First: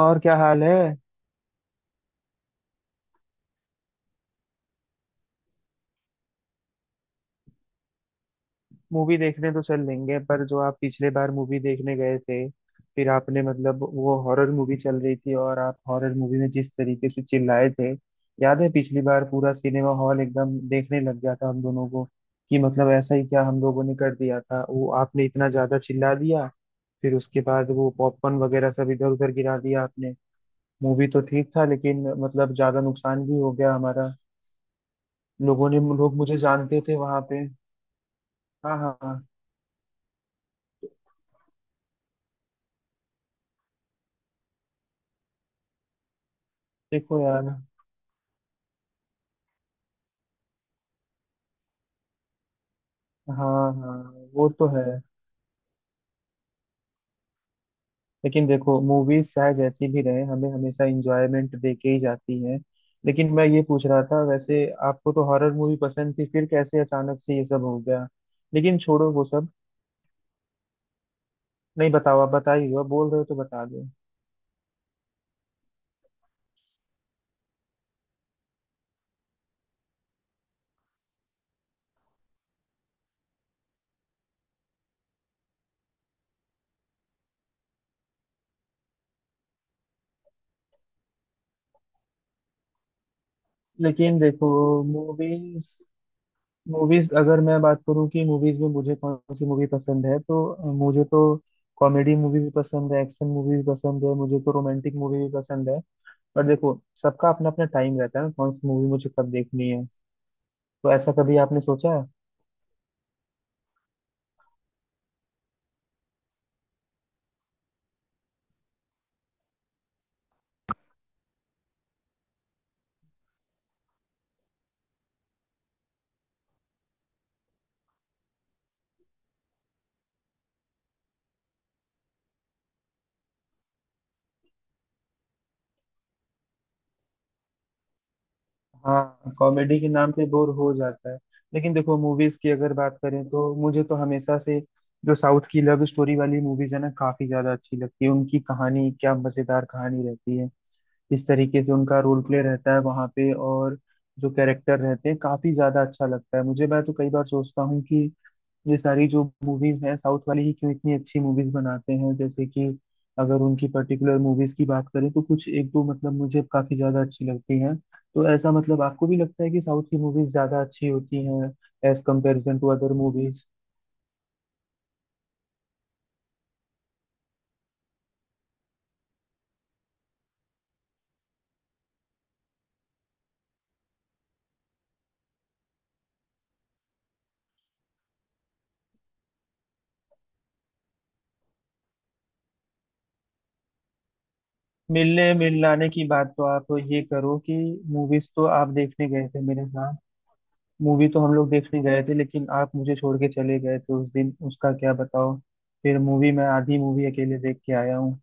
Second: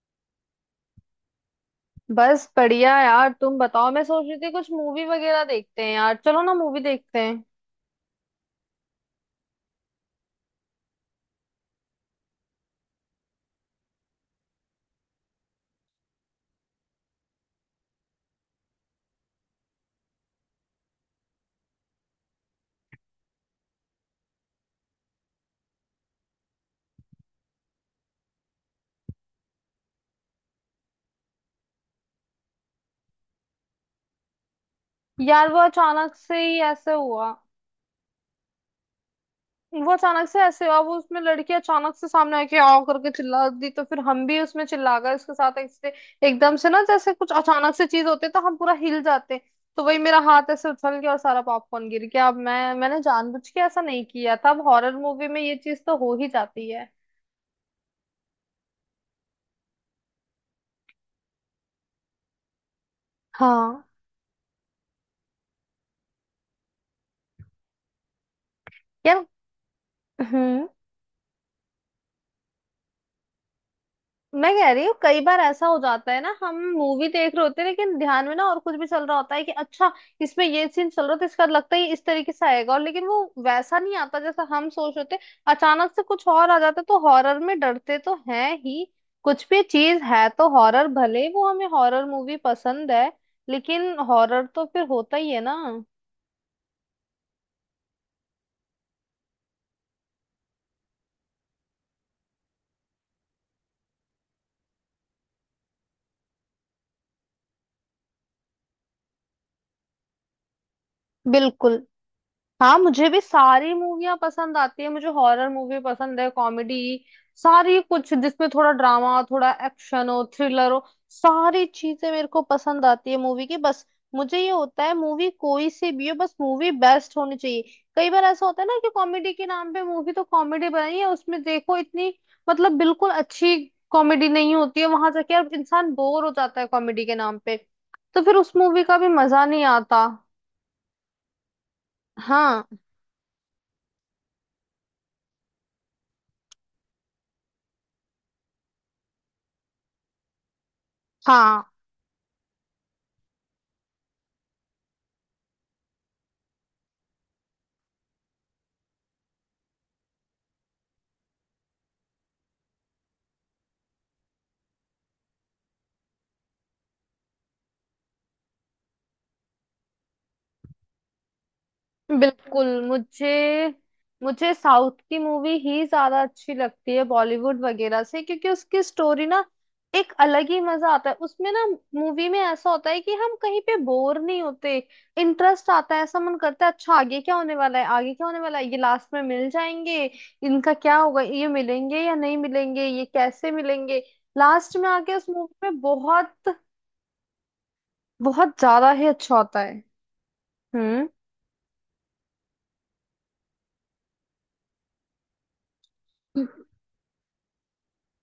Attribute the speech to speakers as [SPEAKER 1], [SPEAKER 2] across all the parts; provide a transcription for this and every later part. [SPEAKER 1] और क्या हाल है।
[SPEAKER 2] बस बढ़िया यार। तुम बताओ। मैं सोच रही थी कुछ मूवी वगैरह देखते हैं। यार चलो ना, मूवी देखते हैं।
[SPEAKER 1] मूवी देखने तो चल लेंगे पर जो आप पिछले बार मूवी देखने गए थे, फिर आपने मतलब वो हॉरर मूवी चल रही थी, और आप हॉरर मूवी में जिस तरीके से चिल्लाए थे, याद है पिछली बार पूरा सिनेमा हॉल एकदम देखने लग गया था हम दोनों को। कि मतलब ऐसा ही क्या हम लोगों ने कर दिया था, वो आपने इतना ज्यादा चिल्ला दिया, फिर उसके बाद वो पॉपकॉर्न वगैरह सब इधर उधर गिरा दिया आपने। मूवी तो ठीक था लेकिन मतलब ज्यादा नुकसान भी हो गया हमारा।
[SPEAKER 2] यार वो
[SPEAKER 1] लोगों ने,
[SPEAKER 2] अचानक
[SPEAKER 1] लोग मुझे
[SPEAKER 2] से ही
[SPEAKER 1] जानते
[SPEAKER 2] ऐसे
[SPEAKER 1] थे वहां
[SPEAKER 2] हुआ।
[SPEAKER 1] पे। हाँ हाँ हाँ।
[SPEAKER 2] वो अचानक से ऐसे हुआ। वो उसमें लड़की अचानक से सामने आके आव करके चिल्ला दी, तो फिर हम भी उसमें चिल्ला गए उसके साथ ऐसे। एकदम से ना जैसे
[SPEAKER 1] देखो
[SPEAKER 2] कुछ
[SPEAKER 1] यार।
[SPEAKER 2] अचानक से चीज होती है तो हम पूरा हिल जाते हैं। तो वही मेरा हाथ ऐसे उछल गया और सारा पॉपकॉर्न गिर गया। अब मैंने जानबूझ के
[SPEAKER 1] हाँ
[SPEAKER 2] ऐसा
[SPEAKER 1] हाँ,
[SPEAKER 2] नहीं किया
[SPEAKER 1] वो
[SPEAKER 2] था। अब
[SPEAKER 1] तो
[SPEAKER 2] हॉरर
[SPEAKER 1] है।
[SPEAKER 2] मूवी में ये चीज तो हो ही जाती है।
[SPEAKER 1] लेकिन देखो, मूवीज चाहे जैसी भी रहे, हमें हमेशा इंजॉयमेंट दे के ही जाती हैं। लेकिन मैं ये
[SPEAKER 2] हाँ।
[SPEAKER 1] पूछ रहा था, वैसे आपको तो हॉरर मूवी पसंद थी, फिर कैसे अचानक से ये सब हो गया। लेकिन छोड़ो
[SPEAKER 2] यार।
[SPEAKER 1] वो सब।
[SPEAKER 2] हम्म।
[SPEAKER 1] नहीं बताओ, आप बता ही दो, आप बोल रहे हो तो बता दो।
[SPEAKER 2] मैं कह रही हूँ कई बार ऐसा हो जाता है ना, हम मूवी देख रहे होते हैं लेकिन ध्यान में ना और कुछ भी चल रहा होता है कि अच्छा, इसमें ये सीन चल रहा है तो इसका लगता है ये इस तरीके से आएगा और लेकिन वो वैसा नहीं आता जैसा हम सोच रहे थे। अचानक से कुछ और आ जाता है, तो हॉरर में डरते तो हैं ही। कुछ भी चीज है तो हॉरर, भले वो हमें हॉरर मूवी पसंद है लेकिन
[SPEAKER 1] लेकिन
[SPEAKER 2] हॉरर
[SPEAKER 1] देखो
[SPEAKER 2] तो फिर होता ही है
[SPEAKER 1] मूवीज
[SPEAKER 2] ना।
[SPEAKER 1] मूवीज अगर मैं बात करूँ कि मूवीज में मुझे कौन सी मूवी पसंद है तो मुझे तो कॉमेडी मूवी भी पसंद है, एक्शन मूवी भी पसंद है, मुझे तो रोमांटिक मूवी भी पसंद है। पर देखो सबका अपना अपना टाइम रहता है ना, कौन सी मूवी मुझे कब देखनी है। तो ऐसा कभी आपने
[SPEAKER 2] बिल्कुल।
[SPEAKER 1] सोचा है।
[SPEAKER 2] हाँ मुझे भी सारी मूवियाँ पसंद आती है। मुझे हॉरर मूवी पसंद है, कॉमेडी, सारी कुछ, जिसमें थोड़ा ड्रामा हो, थोड़ा एक्शन हो, थ्रिलर हो, सारी चीजें मेरे को पसंद आती है मूवी की। बस मुझे ये होता है मूवी कोई सी भी हो, बस मूवी बेस्ट होनी चाहिए। कई बार ऐसा होता है ना कि कॉमेडी के नाम पे मूवी तो कॉमेडी बनाई है, उसमें देखो इतनी, मतलब बिल्कुल अच्छी कॉमेडी नहीं होती है। वहां जाके अब इंसान बोर हो जाता है कॉमेडी के नाम पे। तो फिर उस मूवी का भी
[SPEAKER 1] हाँ,
[SPEAKER 2] मजा नहीं
[SPEAKER 1] कॉमेडी के
[SPEAKER 2] आता।
[SPEAKER 1] नाम पे बोर हो जाता है। लेकिन देखो, मूवीज की
[SPEAKER 2] हाँ
[SPEAKER 1] अगर बात करें तो मुझे तो हमेशा से जो साउथ की लव स्टोरी वाली मूवीज है ना, काफी ज्यादा अच्छी लगती है। उनकी कहानी क्या मजेदार कहानी रहती है, जिस तरीके से
[SPEAKER 2] हाँ।
[SPEAKER 1] उनका रोल प्ले रहता है वहां पे, और जो कैरेक्टर रहते हैं, काफी ज्यादा अच्छा लगता है मुझे। मैं तो कई बार सोचता हूँ कि ये सारी जो मूवीज हैं, साउथ वाले ही क्यों इतनी अच्छी मूवीज बनाते हैं। जैसे कि अगर उनकी पर्टिकुलर मूवीज की बात करें तो कुछ एक दो, मतलब मुझे काफी ज्यादा अच्छी लगती हैं। तो ऐसा मतलब आपको भी लगता है कि साउथ की मूवीज ज्यादा अच्छी होती हैं एज कंपेरिजन
[SPEAKER 2] बिल्कुल।
[SPEAKER 1] To other movies.
[SPEAKER 2] मुझे मुझे साउथ की मूवी ही ज्यादा अच्छी लगती है बॉलीवुड वगैरह से, क्योंकि उसकी स्टोरी ना एक अलग ही मजा आता है उसमें ना। मूवी में ऐसा होता है कि हम कहीं पे बोर नहीं होते। इंटरेस्ट आता है, ऐसा मन करता है अच्छा आगे क्या होने वाला है, आगे क्या होने वाला है, ये लास्ट में मिल जाएंगे, इनका क्या होगा, ये मिलेंगे या नहीं मिलेंगे, ये कैसे मिलेंगे। लास्ट में आके उस
[SPEAKER 1] मिलने
[SPEAKER 2] मूवी में
[SPEAKER 1] मिलाने की बात तो
[SPEAKER 2] बहुत
[SPEAKER 1] आप ये करो कि मूवीज तो
[SPEAKER 2] बहुत
[SPEAKER 1] आप
[SPEAKER 2] ज्यादा ही
[SPEAKER 1] देखने गए
[SPEAKER 2] अच्छा
[SPEAKER 1] थे
[SPEAKER 2] होता
[SPEAKER 1] मेरे
[SPEAKER 2] है।
[SPEAKER 1] साथ, मूवी तो हम लोग देखने गए थे लेकिन आप मुझे छोड़ के चले गए थे उस दिन, उसका क्या बताओ। फिर मूवी, मैं
[SPEAKER 2] हम्म।
[SPEAKER 1] आधी मूवी अकेले देख के आया हूँ।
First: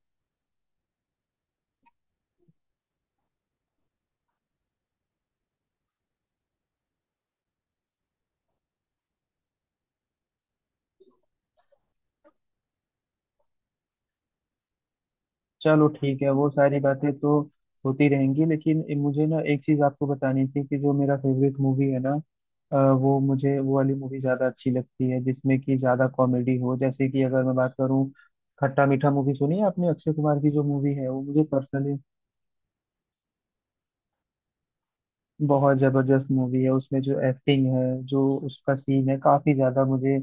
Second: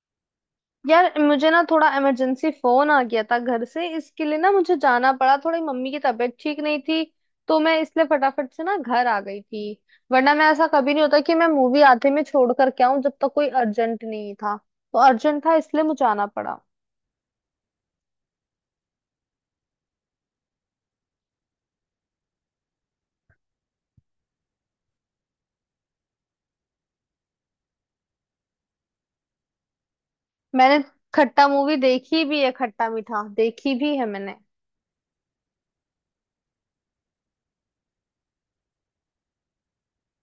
[SPEAKER 2] यार मुझे ना थोड़ा इमरजेंसी फोन आ गया था घर से, इसके लिए ना मुझे जाना पड़ा। थोड़ी मम्मी की तबीयत ठीक नहीं थी, तो मैं इसलिए फटाफट से ना घर आ गई थी। वरना मैं ऐसा कभी नहीं होता कि मैं मूवी आधे में छोड़ कर के आऊं। जब तक कोई अर्जेंट नहीं, था तो अर्जेंट, था इसलिए
[SPEAKER 1] चलो
[SPEAKER 2] मुझे
[SPEAKER 1] ठीक
[SPEAKER 2] आना
[SPEAKER 1] है, वो
[SPEAKER 2] पड़ा।
[SPEAKER 1] सारी बातें तो होती रहेंगी, लेकिन मुझे ना एक चीज आपको बतानी थी कि जो मेरा फेवरेट मूवी है ना, वो मुझे वो वाली मूवी ज्यादा अच्छी लगती है जिसमें कि ज्यादा कॉमेडी हो। जैसे कि अगर मैं बात करूँ, खट्टा मीठा मूवी सुनी है आपने, अक्षय कुमार की जो
[SPEAKER 2] मैंने
[SPEAKER 1] मूवी है, वो मुझे
[SPEAKER 2] खट्टा मूवी
[SPEAKER 1] पर्सनली
[SPEAKER 2] देखी भी है, खट्टा मीठा देखी भी है मैंने।
[SPEAKER 1] बहुत जबरदस्त मूवी है। उसमें जो एक्टिंग है, जो उसका सीन है, काफी ज्यादा मुझे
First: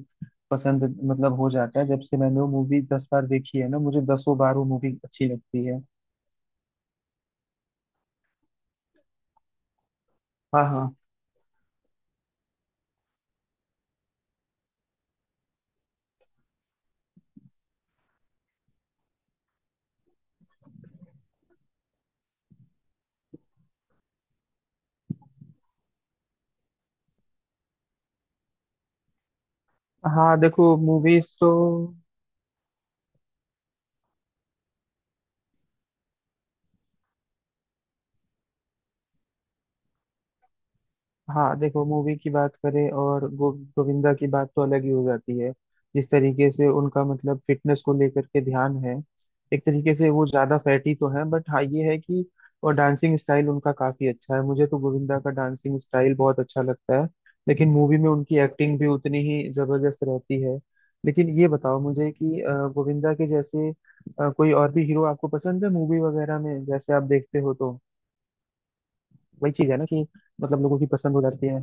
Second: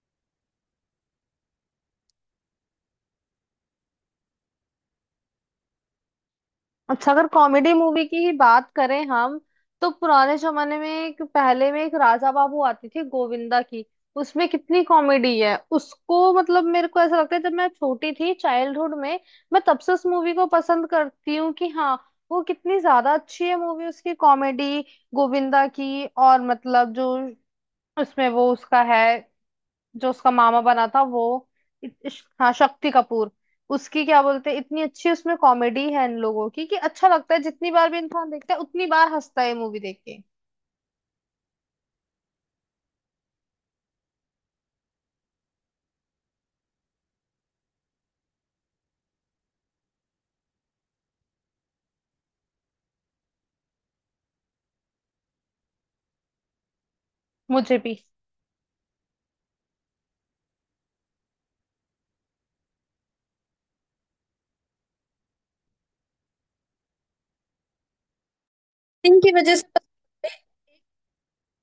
[SPEAKER 1] पसंद मतलब हो जाता है। जब से मैंने वो मूवी 10 बार देखी है ना, मुझे दसों बार वो मूवी अच्छी लगती है।
[SPEAKER 2] अच्छा, अगर कॉमेडी मूवी की ही बात करें हम तो पुराने
[SPEAKER 1] हाँ
[SPEAKER 2] जमाने में
[SPEAKER 1] हाँ
[SPEAKER 2] एक, पहले में एक राजा बाबू आती थी गोविंदा की। उसमें कितनी कॉमेडी है उसको, मतलब मेरे को ऐसा लगता है जब मैं छोटी थी चाइल्डहुड में, मैं तब से उस मूवी को पसंद करती हूँ कि हाँ, वो कितनी ज्यादा अच्छी है मूवी, उसकी कॉमेडी, गोविंदा की, और मतलब जो उसमें वो उसका है, जो उसका
[SPEAKER 1] हाँ,
[SPEAKER 2] मामा
[SPEAKER 1] देखो
[SPEAKER 2] बना था वो,
[SPEAKER 1] मूवीज तो।
[SPEAKER 2] हाँ, शक्ति कपूर, उसकी क्या बोलते हैं, इतनी अच्छी उसमें कॉमेडी है इन लोगों की कि अच्छा लगता है। जितनी बार भी इंसान देखता है उतनी बार हंसता है मूवी देख के।
[SPEAKER 1] हाँ देखो, मूवी की बात करें और गोविंदा की बात तो अलग ही हो जाती है। जिस तरीके से उनका मतलब फिटनेस को लेकर के ध्यान है, एक तरीके से वो ज्यादा फैटी तो है, बट हाँ ये है कि और डांसिंग स्टाइल उनका काफी अच्छा है। मुझे तो गोविंदा का डांसिंग स्टाइल बहुत अच्छा लगता है। लेकिन
[SPEAKER 2] मुझे भी
[SPEAKER 1] मूवी में उनकी एक्टिंग भी उतनी ही जबरदस्त रहती है। लेकिन ये बताओ मुझे कि गोविंदा के जैसे कोई और भी हीरो आपको पसंद है मूवी वगैरह में, जैसे आप देखते हो तो।
[SPEAKER 2] इनकी
[SPEAKER 1] वही
[SPEAKER 2] वजह
[SPEAKER 1] चीज है
[SPEAKER 2] से,
[SPEAKER 1] ना कि मतलब लोगों की पसंद हो जाती है।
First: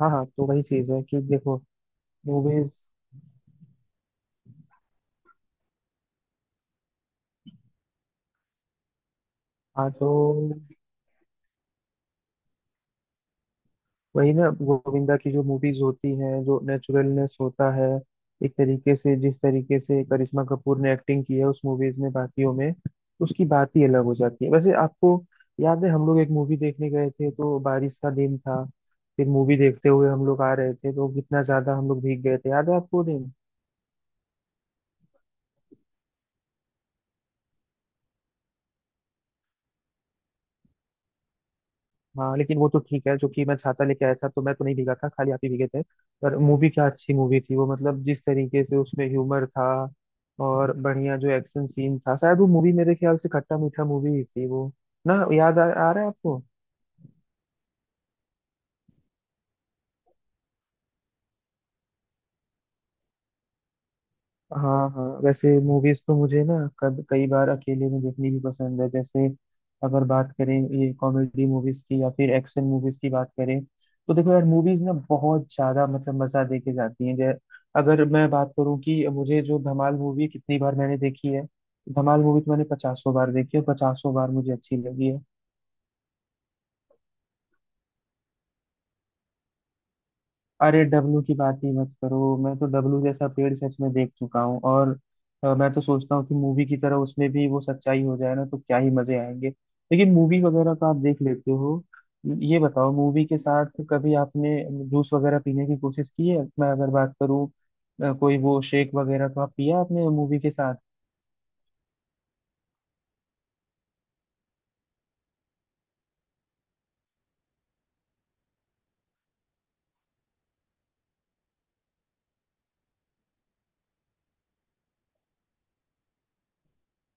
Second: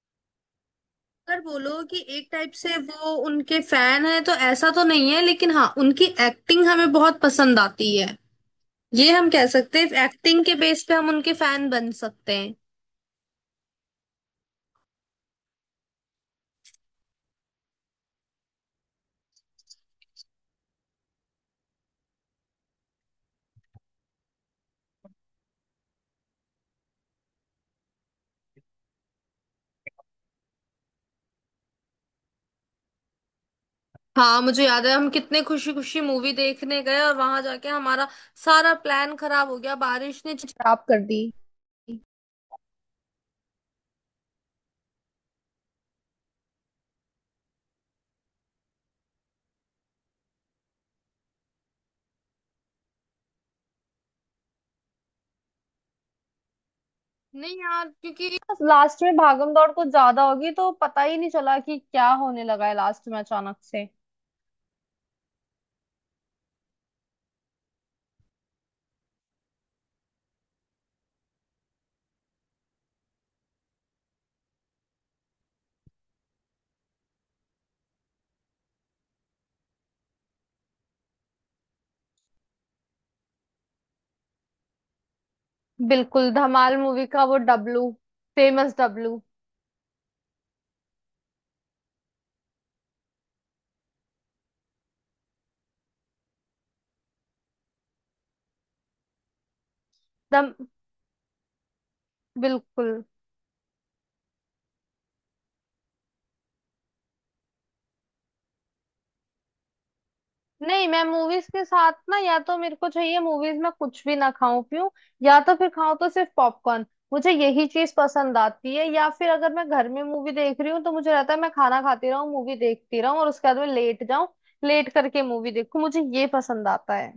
[SPEAKER 1] हाँ हाँ, तो वही चीज है कि
[SPEAKER 2] अगर
[SPEAKER 1] देखो
[SPEAKER 2] बोलो कि एक टाइप से
[SPEAKER 1] मूवीज।
[SPEAKER 2] वो उनके फैन है तो ऐसा तो नहीं है, लेकिन हाँ उनकी एक्टिंग हमें बहुत पसंद आती है। ये हम कह सकते
[SPEAKER 1] हाँ
[SPEAKER 2] हैं,
[SPEAKER 1] तो
[SPEAKER 2] एक्टिंग के बेस पे हम उनके फैन बन सकते हैं।
[SPEAKER 1] वही ना, गोविंदा की जो मूवीज होती हैं, जो नेचुरलनेस होता है एक तरीके से, जिस तरीके से करिश्मा कपूर ने एक्टिंग की है उस मूवीज में, बाकियों में उसकी बात ही अलग हो जाती है। वैसे आपको याद है, हम लोग एक मूवी देखने गए थे तो बारिश का दिन था, फिर मूवी देखते हुए हम लोग आ रहे थे तो कितना ज्यादा हम लोग भीग गए थे, याद है आपको वो दिन।
[SPEAKER 2] हाँ मुझे याद है हम कितने खुशी खुशी मूवी देखने गए और वहां जाके हमारा सारा प्लान खराब हो गया। बारिश ने खराब कर दी।
[SPEAKER 1] हाँ लेकिन वो तो ठीक है, जो कि मैं छाता लेके आया था तो मैं तो नहीं भीगा था, खाली आप ही भीगे थे। पर मूवी क्या अच्छी मूवी थी वो, मतलब जिस तरीके से उसमें ह्यूमर था और बढ़िया जो एक्शन सीन था। शायद वो मूवी मेरे ख्याल से खट्टा मीठा मूवी ही थी वो ना, याद आ रहा है आपको।
[SPEAKER 2] नहीं यार, क्योंकि लास्ट में भागम दौड़ कुछ ज्यादा होगी तो पता ही नहीं चला कि क्या होने लगा है लास्ट में अचानक से।
[SPEAKER 1] हाँ हाँ, वैसे मूवीज तो मुझे ना कब कई बार अकेले में देखनी भी पसंद है। जैसे अगर बात करें ये कॉमेडी मूवीज की या फिर एक्शन मूवीज की बात करें, तो देखो यार मूवीज ना बहुत ज्यादा मतलब मजा दे के जाती हैं। जै अगर मैं बात करूँ कि मुझे जो धमाल मूवी कितनी बार मैंने देखी है, धमाल मूवी तो मैंने पचासों बार देखी है, पचासों बार मुझे अच्छी लगी है।
[SPEAKER 2] बिल्कुल, धमाल मूवी का वो डब्लू, फेमस डब्लू,
[SPEAKER 1] अरे डब्लू की बात ही मत करो, मैं तो डब्लू जैसा पेड़ सच में देख चुका हूँ। और मैं तो सोचता हूँ कि मूवी की तरह उसमें भी वो सच्चाई हो जाए ना तो क्या ही मजे आएंगे। लेकिन मूवी
[SPEAKER 2] दम।
[SPEAKER 1] वगैरह तो आप देख लेते हो, ये बताओ
[SPEAKER 2] बिल्कुल
[SPEAKER 1] मूवी के साथ कभी आपने जूस वगैरह पीने की कोशिश की है। मैं अगर बात करूँ, कोई वो शेक वगैरह तो आप पिया आपने मूवी के साथ।
[SPEAKER 2] नहीं, मैं मूवीज के साथ ना या तो मेरे को चाहिए मूवीज में कुछ भी ना खाऊं पीऊं, या तो फिर खाऊं तो सिर्फ पॉपकॉर्न। मुझे यही चीज पसंद आती है। या फिर अगर मैं घर में मूवी देख रही हूँ तो मुझे रहता है मैं खाना खाती रहूं, मूवी देखती रहूं और उसके बाद में लेट जाऊं। लेट करके मूवी देखूं, मुझे ये पसंद आता है।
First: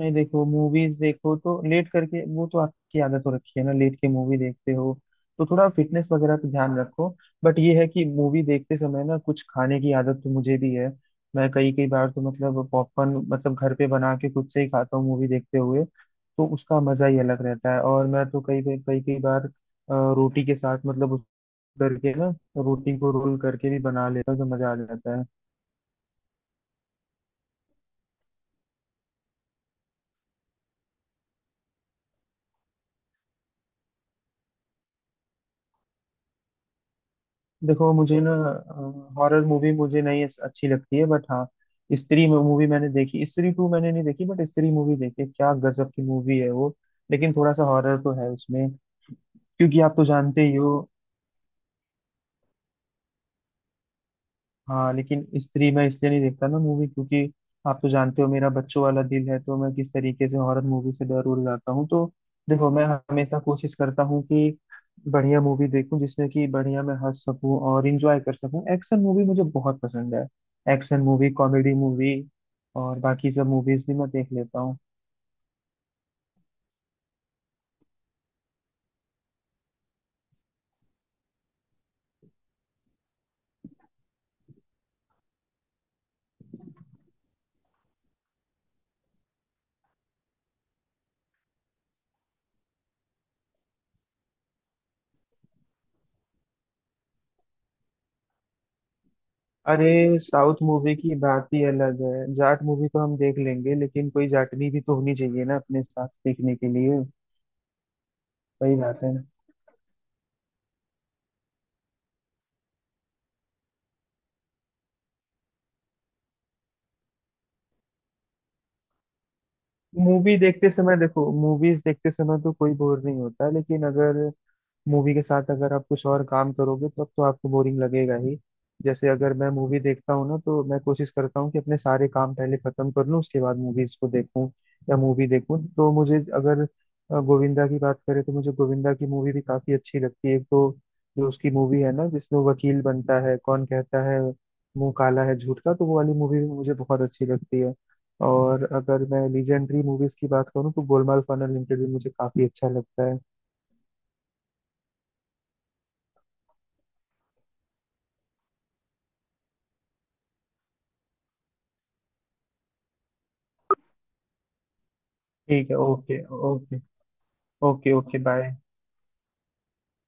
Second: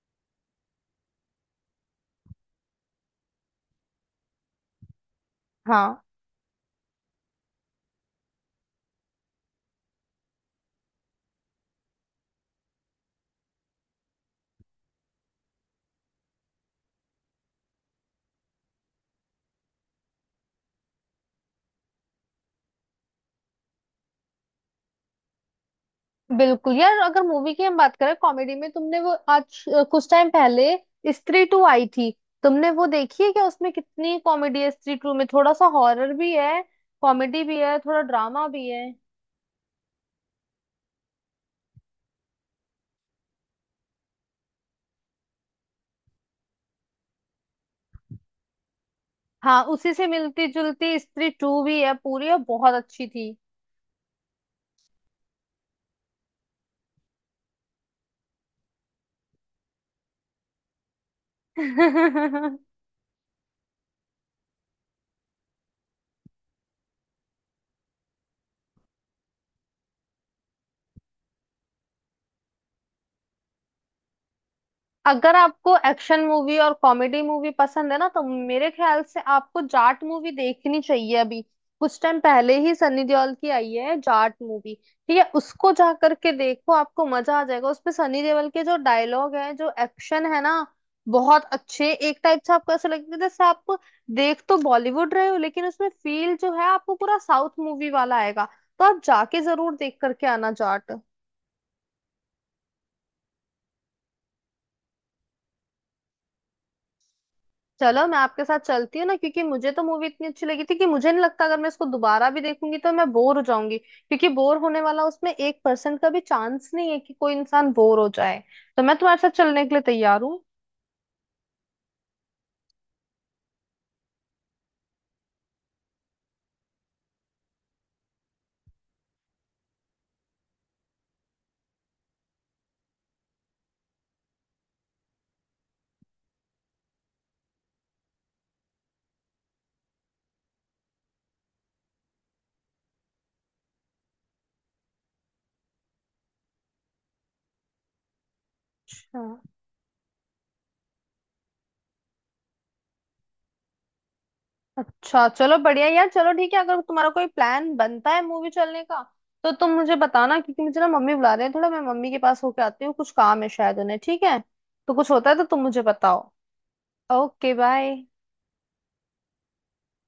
[SPEAKER 1] नहीं, देखो मूवीज, देखो तो लेट करके, वो तो आपकी आदत हो रखी है ना लेट के मूवी देखते हो, तो थोड़ा
[SPEAKER 2] हाँ
[SPEAKER 1] फिटनेस वगैरह पे ध्यान रखो। बट ये है कि मूवी देखते समय ना कुछ खाने की आदत तो मुझे भी है। मैं कई कई बार तो मतलब पॉपकॉर्न मतलब घर पे बना के खुद से ही खाता हूँ मूवी देखते हुए, तो उसका मजा ही अलग रहता है। और मैं तो कई कई कई कई बार रोटी के साथ, मतलब उस करके ना रोटी को रोल करके भी बना लेता हूँ तो मजा आ जाता है।
[SPEAKER 2] बिल्कुल यार। अगर मूवी की हम बात करें, कॉमेडी में तुमने वो आज कुछ टाइम पहले स्त्री टू आई थी, तुमने वो देखी है क्या? उसमें कितनी कॉमेडी है। स्त्री टू में थोड़ा सा हॉरर भी है, कॉमेडी भी है,
[SPEAKER 1] देखो
[SPEAKER 2] थोड़ा
[SPEAKER 1] मुझे ना
[SPEAKER 2] ड्रामा भी है।
[SPEAKER 1] हॉरर मूवी मुझे नहीं अच्छी लगती है, बट हाँ स्त्री मूवी मैंने देखी, स्त्री टू मैंने नहीं देखी, बट स्त्री मूवी देखी, क्या गजब की मूवी है वो। लेकिन थोड़ा सा हॉरर तो है उसमें,
[SPEAKER 2] हाँ
[SPEAKER 1] क्योंकि
[SPEAKER 2] उसी
[SPEAKER 1] आप तो
[SPEAKER 2] से मिलती
[SPEAKER 1] जानते ही हो।
[SPEAKER 2] जुलती स्त्री टू भी है पूरी, और बहुत अच्छी
[SPEAKER 1] हाँ लेकिन स्त्री मैं इसलिए नहीं देखता ना मूवी, क्योंकि आप तो जानते हो मेरा बच्चों वाला दिल है, तो मैं किस तरीके से हॉरर मूवी से डर उड़ जाता हूँ तो।
[SPEAKER 2] थी।
[SPEAKER 1] देखो मैं हमेशा कोशिश करता हूँ कि बढ़िया मूवी देखूं, जिसमें कि बढ़िया मैं हंस सकूं और इंजॉय कर सकूं। एक्शन मूवी मुझे बहुत पसंद है, एक्शन मूवी, कॉमेडी मूवी, और बाकी सब मूवीज भी मैं देख लेता हूँ।
[SPEAKER 2] अगर आपको एक्शन मूवी और कॉमेडी मूवी पसंद है ना, तो मेरे ख्याल से आपको जाट मूवी देखनी चाहिए। अभी कुछ टाइम पहले ही सनी देओल की आई है जाट मूवी। ठीक है, उसको जा करके देखो, आपको मजा आ जाएगा। उसमें सनी देओल के जो डायलॉग है, जो एक्शन है ना, बहुत अच्छे। एक टाइप से आपको ऐसा लगेगा जैसे आप देख तो बॉलीवुड रहे हो लेकिन उसमें फील जो है आपको पूरा साउथ मूवी वाला आएगा। तो आप जाके जरूर देख
[SPEAKER 1] अरे
[SPEAKER 2] करके आना
[SPEAKER 1] साउथ
[SPEAKER 2] जाट।
[SPEAKER 1] मूवी की बात ही अलग है, जाट मूवी तो हम देख लेंगे लेकिन कोई जाटनी भी तो होनी चाहिए ना अपने साथ देखने के लिए।
[SPEAKER 2] चलो मैं आपके साथ
[SPEAKER 1] सही
[SPEAKER 2] चलती
[SPEAKER 1] बात
[SPEAKER 2] हूँ
[SPEAKER 1] है।
[SPEAKER 2] ना, क्योंकि मुझे तो मूवी इतनी अच्छी लगी थी कि मुझे नहीं लगता अगर मैं इसको दोबारा भी देखूंगी तो मैं बोर हो जाऊंगी, क्योंकि बोर होने वाला उसमें 1% का भी चांस नहीं है कि कोई इंसान बोर हो जाए। तो मैं तुम्हारे साथ चलने के लिए तैयार
[SPEAKER 1] मूवी
[SPEAKER 2] हूँ।
[SPEAKER 1] देखते समय, देखो मूवीज देखते समय तो कोई बोर नहीं होता, लेकिन अगर मूवी के साथ अगर आप कुछ और काम करोगे तब तो आपको बोरिंग लगेगा ही। जैसे अगर मैं मूवी देखता हूँ ना, तो मैं कोशिश करता हूँ कि अपने सारे काम पहले खत्म कर लूँ, उसके बाद मूवीज को देखूँ। या मूवी देखूँ तो मुझे, अगर गोविंदा की बात करें तो मुझे गोविंदा की मूवी भी काफी अच्छी लगती है। एक तो जो उसकी मूवी है ना जिसमें वो वकील बनता है, कौन कहता है मुंह काला है झूठ का, तो वो वाली मूवी भी मुझे बहुत अच्छी लगती है। और अगर
[SPEAKER 2] अच्छा।
[SPEAKER 1] मैं लीजेंडरी मूवीज की बात करूँ तो गोलमाल फन अनलिमिटेड भी मुझे काफी अच्छा लगता है।
[SPEAKER 2] अच्छा चलो बढ़िया यार, चलो ठीक है, अगर तुम्हारा कोई प्लान बनता है मूवी चलने का तो तुम मुझे बताना, क्योंकि मुझे ना मम्मी बुला रहे हैं थोड़ा, मैं मम्मी के पास होके आती हूँ, कुछ काम है शायद उन्हें। ठीक है, तो कुछ होता है तो तुम
[SPEAKER 1] ठीक है,
[SPEAKER 2] मुझे
[SPEAKER 1] ओके।
[SPEAKER 2] बताओ।
[SPEAKER 1] Okay.
[SPEAKER 2] Okay
[SPEAKER 1] okay
[SPEAKER 2] bye.
[SPEAKER 1] Okay bye.